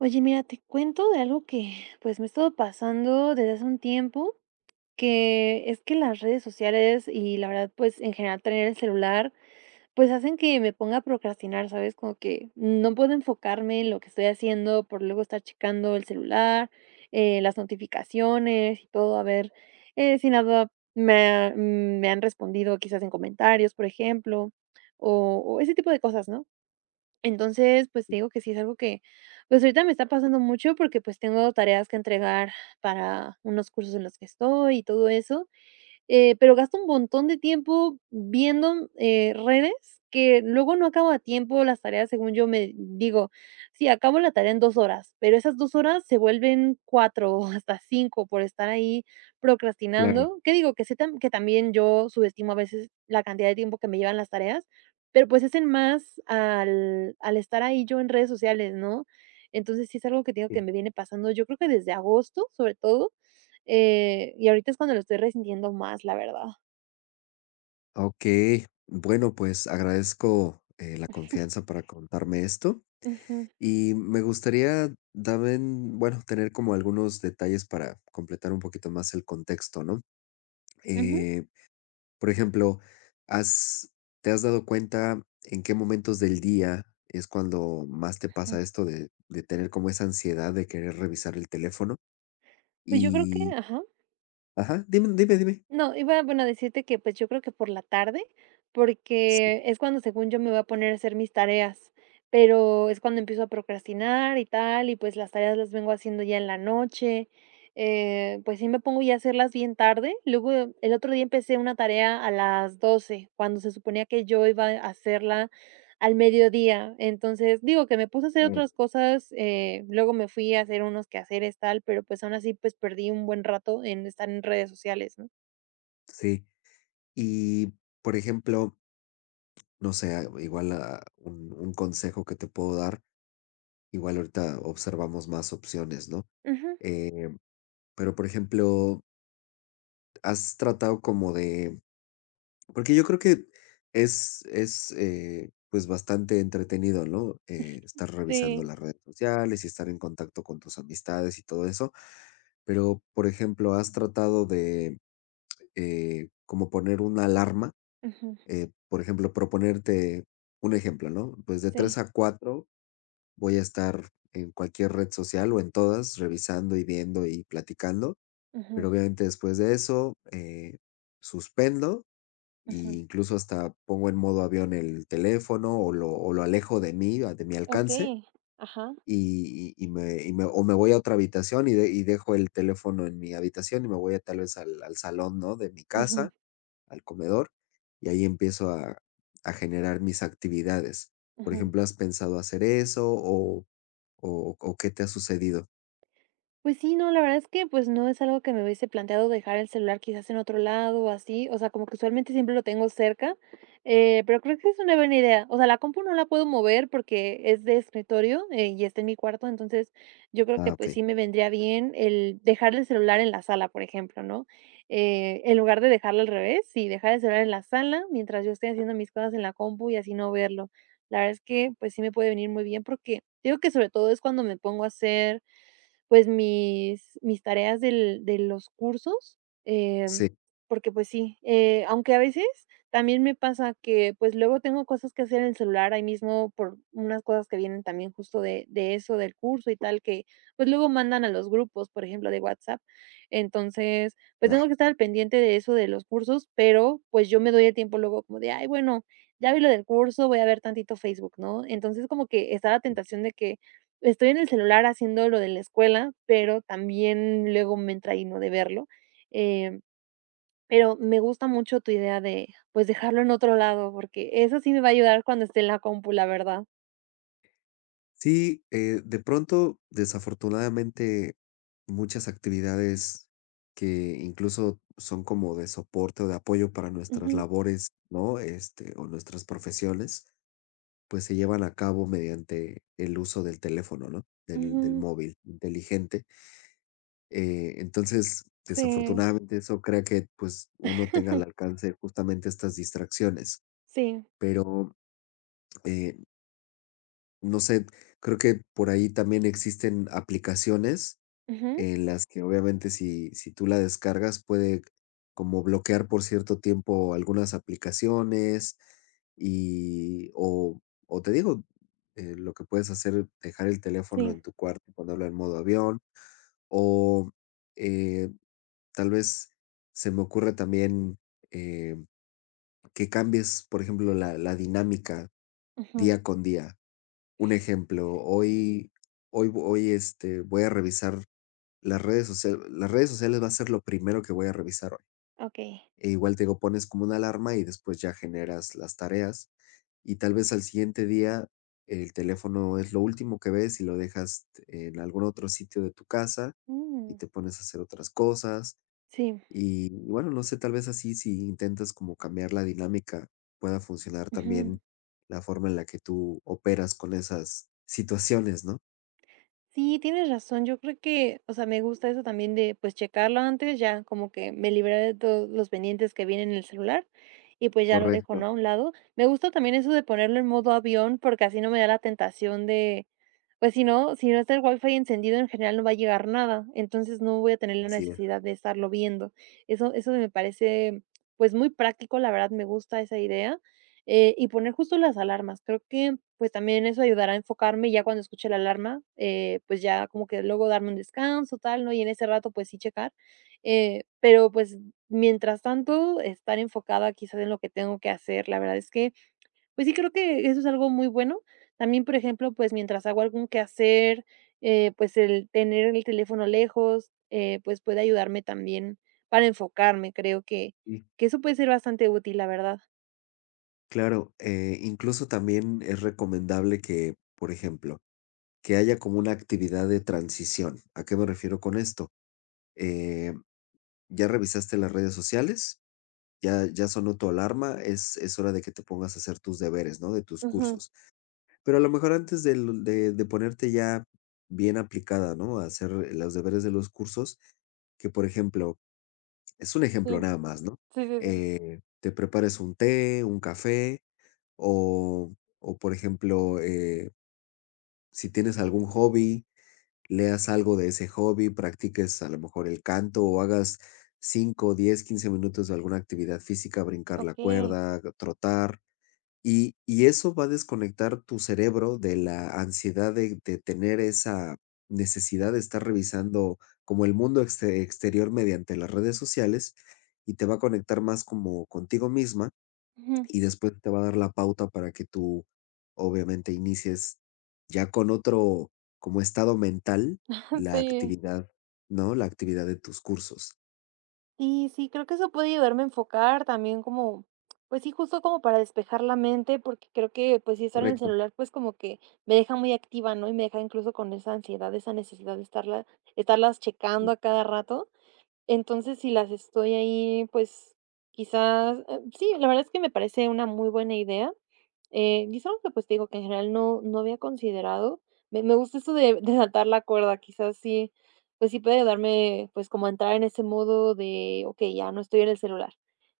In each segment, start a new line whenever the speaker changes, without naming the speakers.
Oye, mira, te cuento de algo que, pues, me ha estado pasando desde hace un tiempo, que es que las redes sociales y la verdad, pues, en general tener el celular, pues, hacen que me ponga a procrastinar, ¿sabes? Como que no puedo enfocarme en lo que estoy haciendo por luego estar checando el celular, las notificaciones y todo, a ver, si nada me han respondido quizás en comentarios, por ejemplo, o ese tipo de cosas, ¿no? Entonces, pues, te digo que sí es algo que, pues, ahorita me está pasando mucho porque, pues, tengo tareas que entregar para unos cursos en los que estoy y todo eso, pero gasto un montón de tiempo viendo, redes que luego no acabo a tiempo las tareas, según yo me digo, sí, acabo la tarea en 2 horas, pero esas 2 horas se vuelven 4 o hasta 5 por estar ahí
Claro,
procrastinando. ¿Qué digo? Que también yo subestimo a veces la cantidad de tiempo que me llevan las tareas, pero, pues, es en más al estar ahí yo en redes sociales, ¿no? Entonces, sí es algo que te digo que
sí.
me viene pasando, yo creo que desde agosto, sobre todo. Y ahorita es cuando lo estoy resintiendo más, la verdad.
Okey. Bueno, pues, agradezco, la confianza para contarme esto,
Ujú,
y me gustaría también, bueno, tener como algunos detalles para completar un poquito más el contexto, ¿no?
ujú.
Eh, por ejemplo, ¿has ¿te has dado cuenta en qué momentos del día es cuando más te
Ujú.
pasa esto de tener como esa ansiedad de querer revisar el teléfono?
Pues yo creo que
Y
ajá.
ajá, dime, dime, dime.
No, iba, bueno, a decirte que, pues, yo creo que por la tarde,
Sí,
porque es cuando, según yo, me voy a poner a hacer mis tareas, pero es cuando empiezo a procrastinar y tal, y, pues, las tareas las vengo haciendo ya en la noche, pues, sí me pongo ya a hacerlas bien tarde. Luego, el otro día empecé una tarea a las 12 cuando se suponía que yo iba a hacerla al mediodía. Entonces, digo que me puse a hacer
claro.
otras cosas, luego me fui a hacer unos quehaceres, tal, pero, pues, aún así, pues, perdí un buen rato en estar en redes sociales, ¿no?
Sí. Y, por ejemplo, no sé, un consejo que te puedo dar, igual ahorita observamos más opciones, ¿no?
Ujú,
Eh, pero por ejemplo, ¿has tratado como de, porque yo creo que es, pues, bastante entretenido, ¿no? Estar revisando
sí,
las redes sociales y estar en contacto con tus amistades y todo eso, pero por ejemplo, ¿has tratado de como poner una alarma,
ujú,
por ejemplo, proponerte un ejemplo, ¿no? Pues de tres
sí,
a 4 voy a estar en cualquier red social o en todas, revisando y viendo y platicando,
ujú,
pero obviamente después de eso, suspendo e
ujú.
incluso hasta pongo en modo avión el teléfono o lo alejo de mí, de mi alcance,
Okey, ajá,
o me voy a otra habitación y, y dejo el teléfono en mi habitación y me voy a, tal vez al, al salón, ¿no? De mi
ujú,
casa, al comedor, y ahí empiezo a generar mis actividades. Por
ujú.
ejemplo, ¿has pensado hacer eso? O ¿o o qué te ha sucedido?
Pues sí, no, la verdad es que, pues, no es algo que me hubiese planteado dejar el celular quizás en otro lado o así, o sea, como que usualmente siempre lo tengo cerca, pero creo que es una buena idea. O sea, la compu no la puedo mover porque es de escritorio, y está en mi cuarto, entonces yo creo que,
Ah,
pues,
okey.
sí me vendría bien el dejar el celular en la sala, por ejemplo, ¿no? En lugar de dejarlo al revés, sí, dejar el celular en la sala mientras yo estoy haciendo mis cosas en la compu y así no verlo. La verdad es que, pues, sí me puede venir muy bien porque digo que sobre todo es cuando me pongo a hacer pues, mis tareas del de los cursos, em,
Sí,
porque, pues sí, aunque a veces también me pasa que, pues, luego tengo cosas que hacer en el celular ahí mismo por unas cosas que vienen también justo de eso, del curso y tal, que, pues, luego mandan a los grupos, por ejemplo, de WhatsApp. Entonces, pues, tengo
ya.
que estar al pendiente de eso de los cursos, pero, pues, yo me doy el tiempo luego como de: "Ay, bueno, ya vi lo del curso, voy a ver tantito Facebook", ¿no? Entonces, como que está la tentación de que, estoy en el celular haciendo lo de la escuela, pero también luego me entra no de verlo, em, pero me gusta mucho tu idea de, pues, dejarlo en otro lado, porque eso sí me va a ayudar cuando esté en la compu, la verdad.
Sí, de pronto, desafortunadamente, muchas actividades que incluso son como de soporte o de apoyo para nuestras
Ujú,
labores, ¿no? Este, o nuestras profesiones, pues se llevan a cabo mediante el uso del teléfono, ¿no? Del
ujú,
móvil inteligente. Entonces,
sí.
desafortunadamente, eso crea que, pues, uno tenga al alcance justamente estas distracciones.
Sí,
Pero, eh no sé, creo que por ahí también existen aplicaciones
ujú,
en las que obviamente si tú la descargas puede como bloquear por cierto tiempo algunas aplicaciones y o te digo, lo que puedes hacer, dejar el teléfono
sí,
en tu cuarto, ponerlo en modo avión o eh, tal vez, se me ocurre también, eh, que cambies, por ejemplo, la dinámica
ujú,
día con día. Un ejemplo, hoy, este, voy a revisar las redes sociales va a ser lo primero que voy a revisar hoy.
okey.
E igual te digo, pones como una alarma y después ya generas las tareas, y tal vez al siguiente día el teléfono es lo último que ves y lo dejas en algún otro sitio de tu casa y
Mm,
te pones a hacer otras cosas.
sí,
Y bueno, no sé, tal vez así, si intentas como cambiar la dinámica, pueda funcionar
ujú.
también la forma en la que tú operas con esas situaciones, ¿no?
Sí, tienes razón. Yo creo que, o sea, me gusta eso también de, pues, checarlo antes, ya como que me libraré de todos los pendientes que vienen en el celular y pues ya lo dejo,
Correcto,
¿no? A un lado. Me gusta también eso de ponerlo en modo avión porque así no me da la tentación de, pues si no, si no está el wifi encendido en general no va a llegar nada, entonces no voy a tener la
así es.
necesidad de estarlo viendo. Eso me parece pues muy práctico, la verdad me gusta esa idea. Y poner justo las alarmas. Creo que, pues, también eso ayudará a enfocarme, y ya cuando escuche la alarma, pues, ya como que luego darme un descanso, tal, ¿no? Y en ese rato, pues, sí checar. Pero, pues, mientras tanto, estar enfocada quizás en lo que tengo que hacer. La verdad es que, pues sí, creo que eso es algo muy bueno. También, por ejemplo, pues, mientras hago algún quehacer, pues, el tener el teléfono lejos, pues, puede ayudarme también para enfocarme. Creo que
Y
eso puede ser bastante útil, la verdad.
claro, incluso también es recomendable que, por ejemplo, que haya como una actividad de transición. ¿A qué me refiero con esto? Eh, ¿Ya revisaste las redes sociales? ¿Ya sonó tu alarma? Es hora de que te pongas a hacer tus deberes, ¿no? De tus
Ujú.
cursos. Pero a lo mejor antes del de ponerte ya bien aplicada, ¿no?, a hacer, los deberes de los cursos, que, por ejemplo, es un ejemplo
Sí.
nada más, ¿no?,
Sí, sí, sí.
te prepares un té, un café o o, por ejemplo, si tienes algún hobby, leas algo de ese hobby, practiques a lo mejor el canto o hagas 5, 10, 15 minutos de alguna actividad física, brincar la
Okey.
cuerda, trotar. Y eso va a desconectar tu cerebro de la ansiedad de tener esa necesidad de estar revisando como el mundo exterior mediante las redes sociales, y te va a conectar más como contigo misma,
Ujú.
y después te va a dar la pauta para que tú, obviamente, inicies ya con otro como estado mental la
Sí.
actividad, ¿no? La actividad de tus cursos.
Y sí, creo que eso puede ayudarme a enfocar también como, pues sí, justo como para despejar la mente, porque creo que, pues sí, estar en el
Correcto,
celular, pues como que me deja muy activa, ¿no? Y me deja incluso con esa ansiedad, esa necesidad de estarlas checando a cada rato. Entonces, si las estoy ahí, pues quizás, sí, la verdad es que me parece una muy buena idea. Y es algo que, pues, te digo que en general no había considerado. Me gusta eso de atar la cuerda, quizás sí, pues sí puede ayudarme, pues, como a entrar en ese modo de: "Okey, ya no estoy en el celular".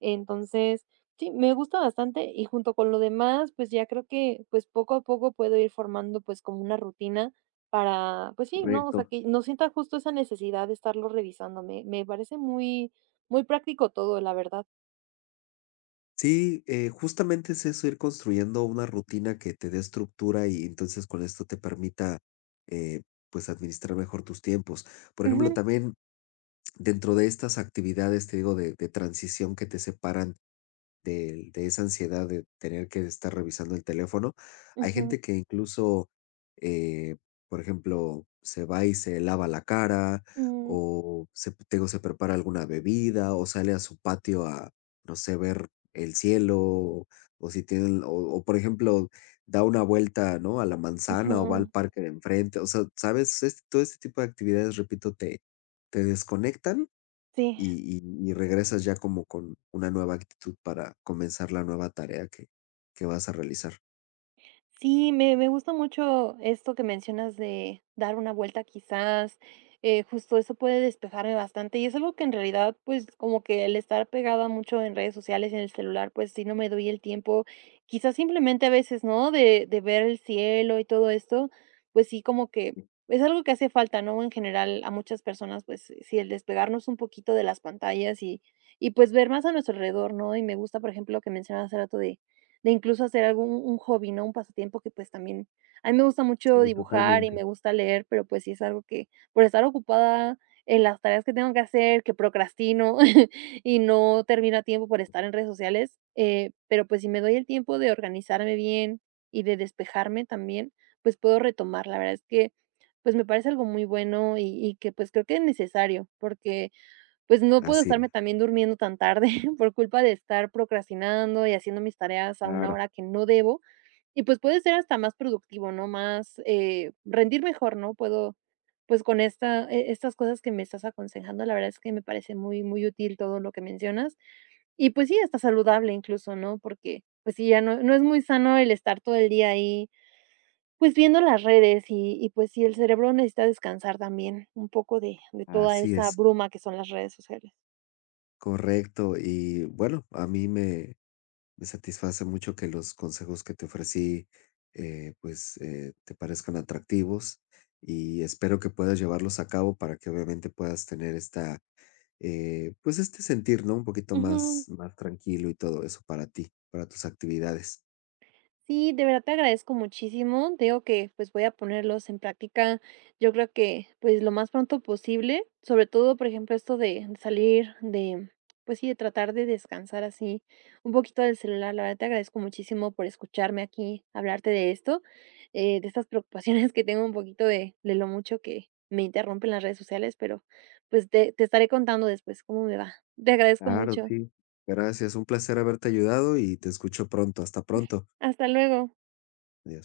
Entonces, sí, me gusta bastante y junto con lo demás, pues, ya creo que, pues, poco a poco puedo ir formando, pues, como una rutina para, pues sí, ¿no? O sea,
correcto.
que no sienta justo esa necesidad de estarlo revisando. Me parece muy muy práctico todo, la verdad.
Sí, justamente es eso, ir construyendo una rutina que te dé estructura y entonces con esto te permita, eh, pues, administrar mejor tus tiempos. Por ejemplo,
Ujú,
también dentro de estas actividades, te digo, de transición, que te separan de esa ansiedad de tener que estar revisando el teléfono. Hay
ujú,
gente que incluso, eh, por ejemplo, se va y se lava la cara,
mm,
o se prepara alguna bebida, o sale a su patio a, no sé, ver el cielo, o si tienen, o, por ejemplo, da una vuelta, ¿no?, a la manzana, o va
ujú,
al parque de enfrente. O sea, ¿sabes? Es todo este tipo de actividades, repito, te te desconectan
sí.
y regresas ya como con una nueva actitud para comenzar la nueva tarea que vas a realizar.
Sí, me gusta mucho esto que mencionas de dar una vuelta quizás, justo eso puede despejarme bastante, y es algo que en realidad, pues, como que el estar pegada mucho en redes sociales, en el celular, pues, si no me doy el tiempo, quizás simplemente a veces, ¿no?, de ver el cielo y todo esto, pues sí, como que es algo que hace falta, ¿no?, en general a muchas personas, pues sí, el despegarnos un poquito de las pantallas y, pues, ver más a nuestro alrededor, ¿no? Y me gusta, por ejemplo, lo que mencionabas hace rato de incluso hacer algún un hobby, ¿no? Un pasatiempo que, pues, también a mí me gusta mucho
Sí,
dibujar y me
totalmente.
gusta leer, pero, pues, sí es algo que por estar ocupada en las tareas que tengo que hacer, que procrastino y no termino a tiempo por estar en redes sociales, pero, pues, si me doy el tiempo de organizarme bien y de despejarme también, pues, puedo retomar. La verdad es que, pues, me parece algo muy bueno y que, pues, creo que es necesario, porque pues no puedo
Así es.
estarme también durmiendo tan tarde por culpa de estar procrastinando y haciendo mis tareas a una
Claro.
hora que no debo, y pues puede ser hasta más productivo, ¿no? Más, rendir mejor, ¿no? Puedo, pues con estas cosas que me estás aconsejando, la verdad es que me parece muy, muy útil todo lo que mencionas. Y pues sí, hasta saludable incluso, ¿no? Porque, pues sí, ya no es muy sano el estar todo el día ahí, pues viendo las redes y pues sí, el cerebro necesita descansar también un poco de toda
Así
esa
es,
bruma que son las redes sociales.
correcto. Y bueno, a mí me me satisface mucho que los consejos que te ofrecí, pues, te parezcan atractivos y espero que puedas llevarlos a cabo para que obviamente puedas tener esta, pues, este sentir, ¿no? Un poquito
Ujú.
más, más tranquilo y todo eso para ti, para tus actividades.
Sí, de verdad te agradezco muchísimo. Te digo que, pues, voy a ponerlos en práctica, yo creo que, pues, lo más pronto posible, sobre todo, por ejemplo, esto de salir de, pues sí, de tratar de descansar así un poquito del celular. La verdad te agradezco muchísimo por escucharme aquí, hablarte de esto, de estas preocupaciones que tengo un poquito de lo mucho que me interrumpen las redes sociales, pero, pues, te estaré contando después cómo me va. Te agradezco
Claro,
mucho.
sí. Gracias. Un placer haberte ayudado y te escucho pronto. Hasta pronto.
Hasta luego.
Adiós.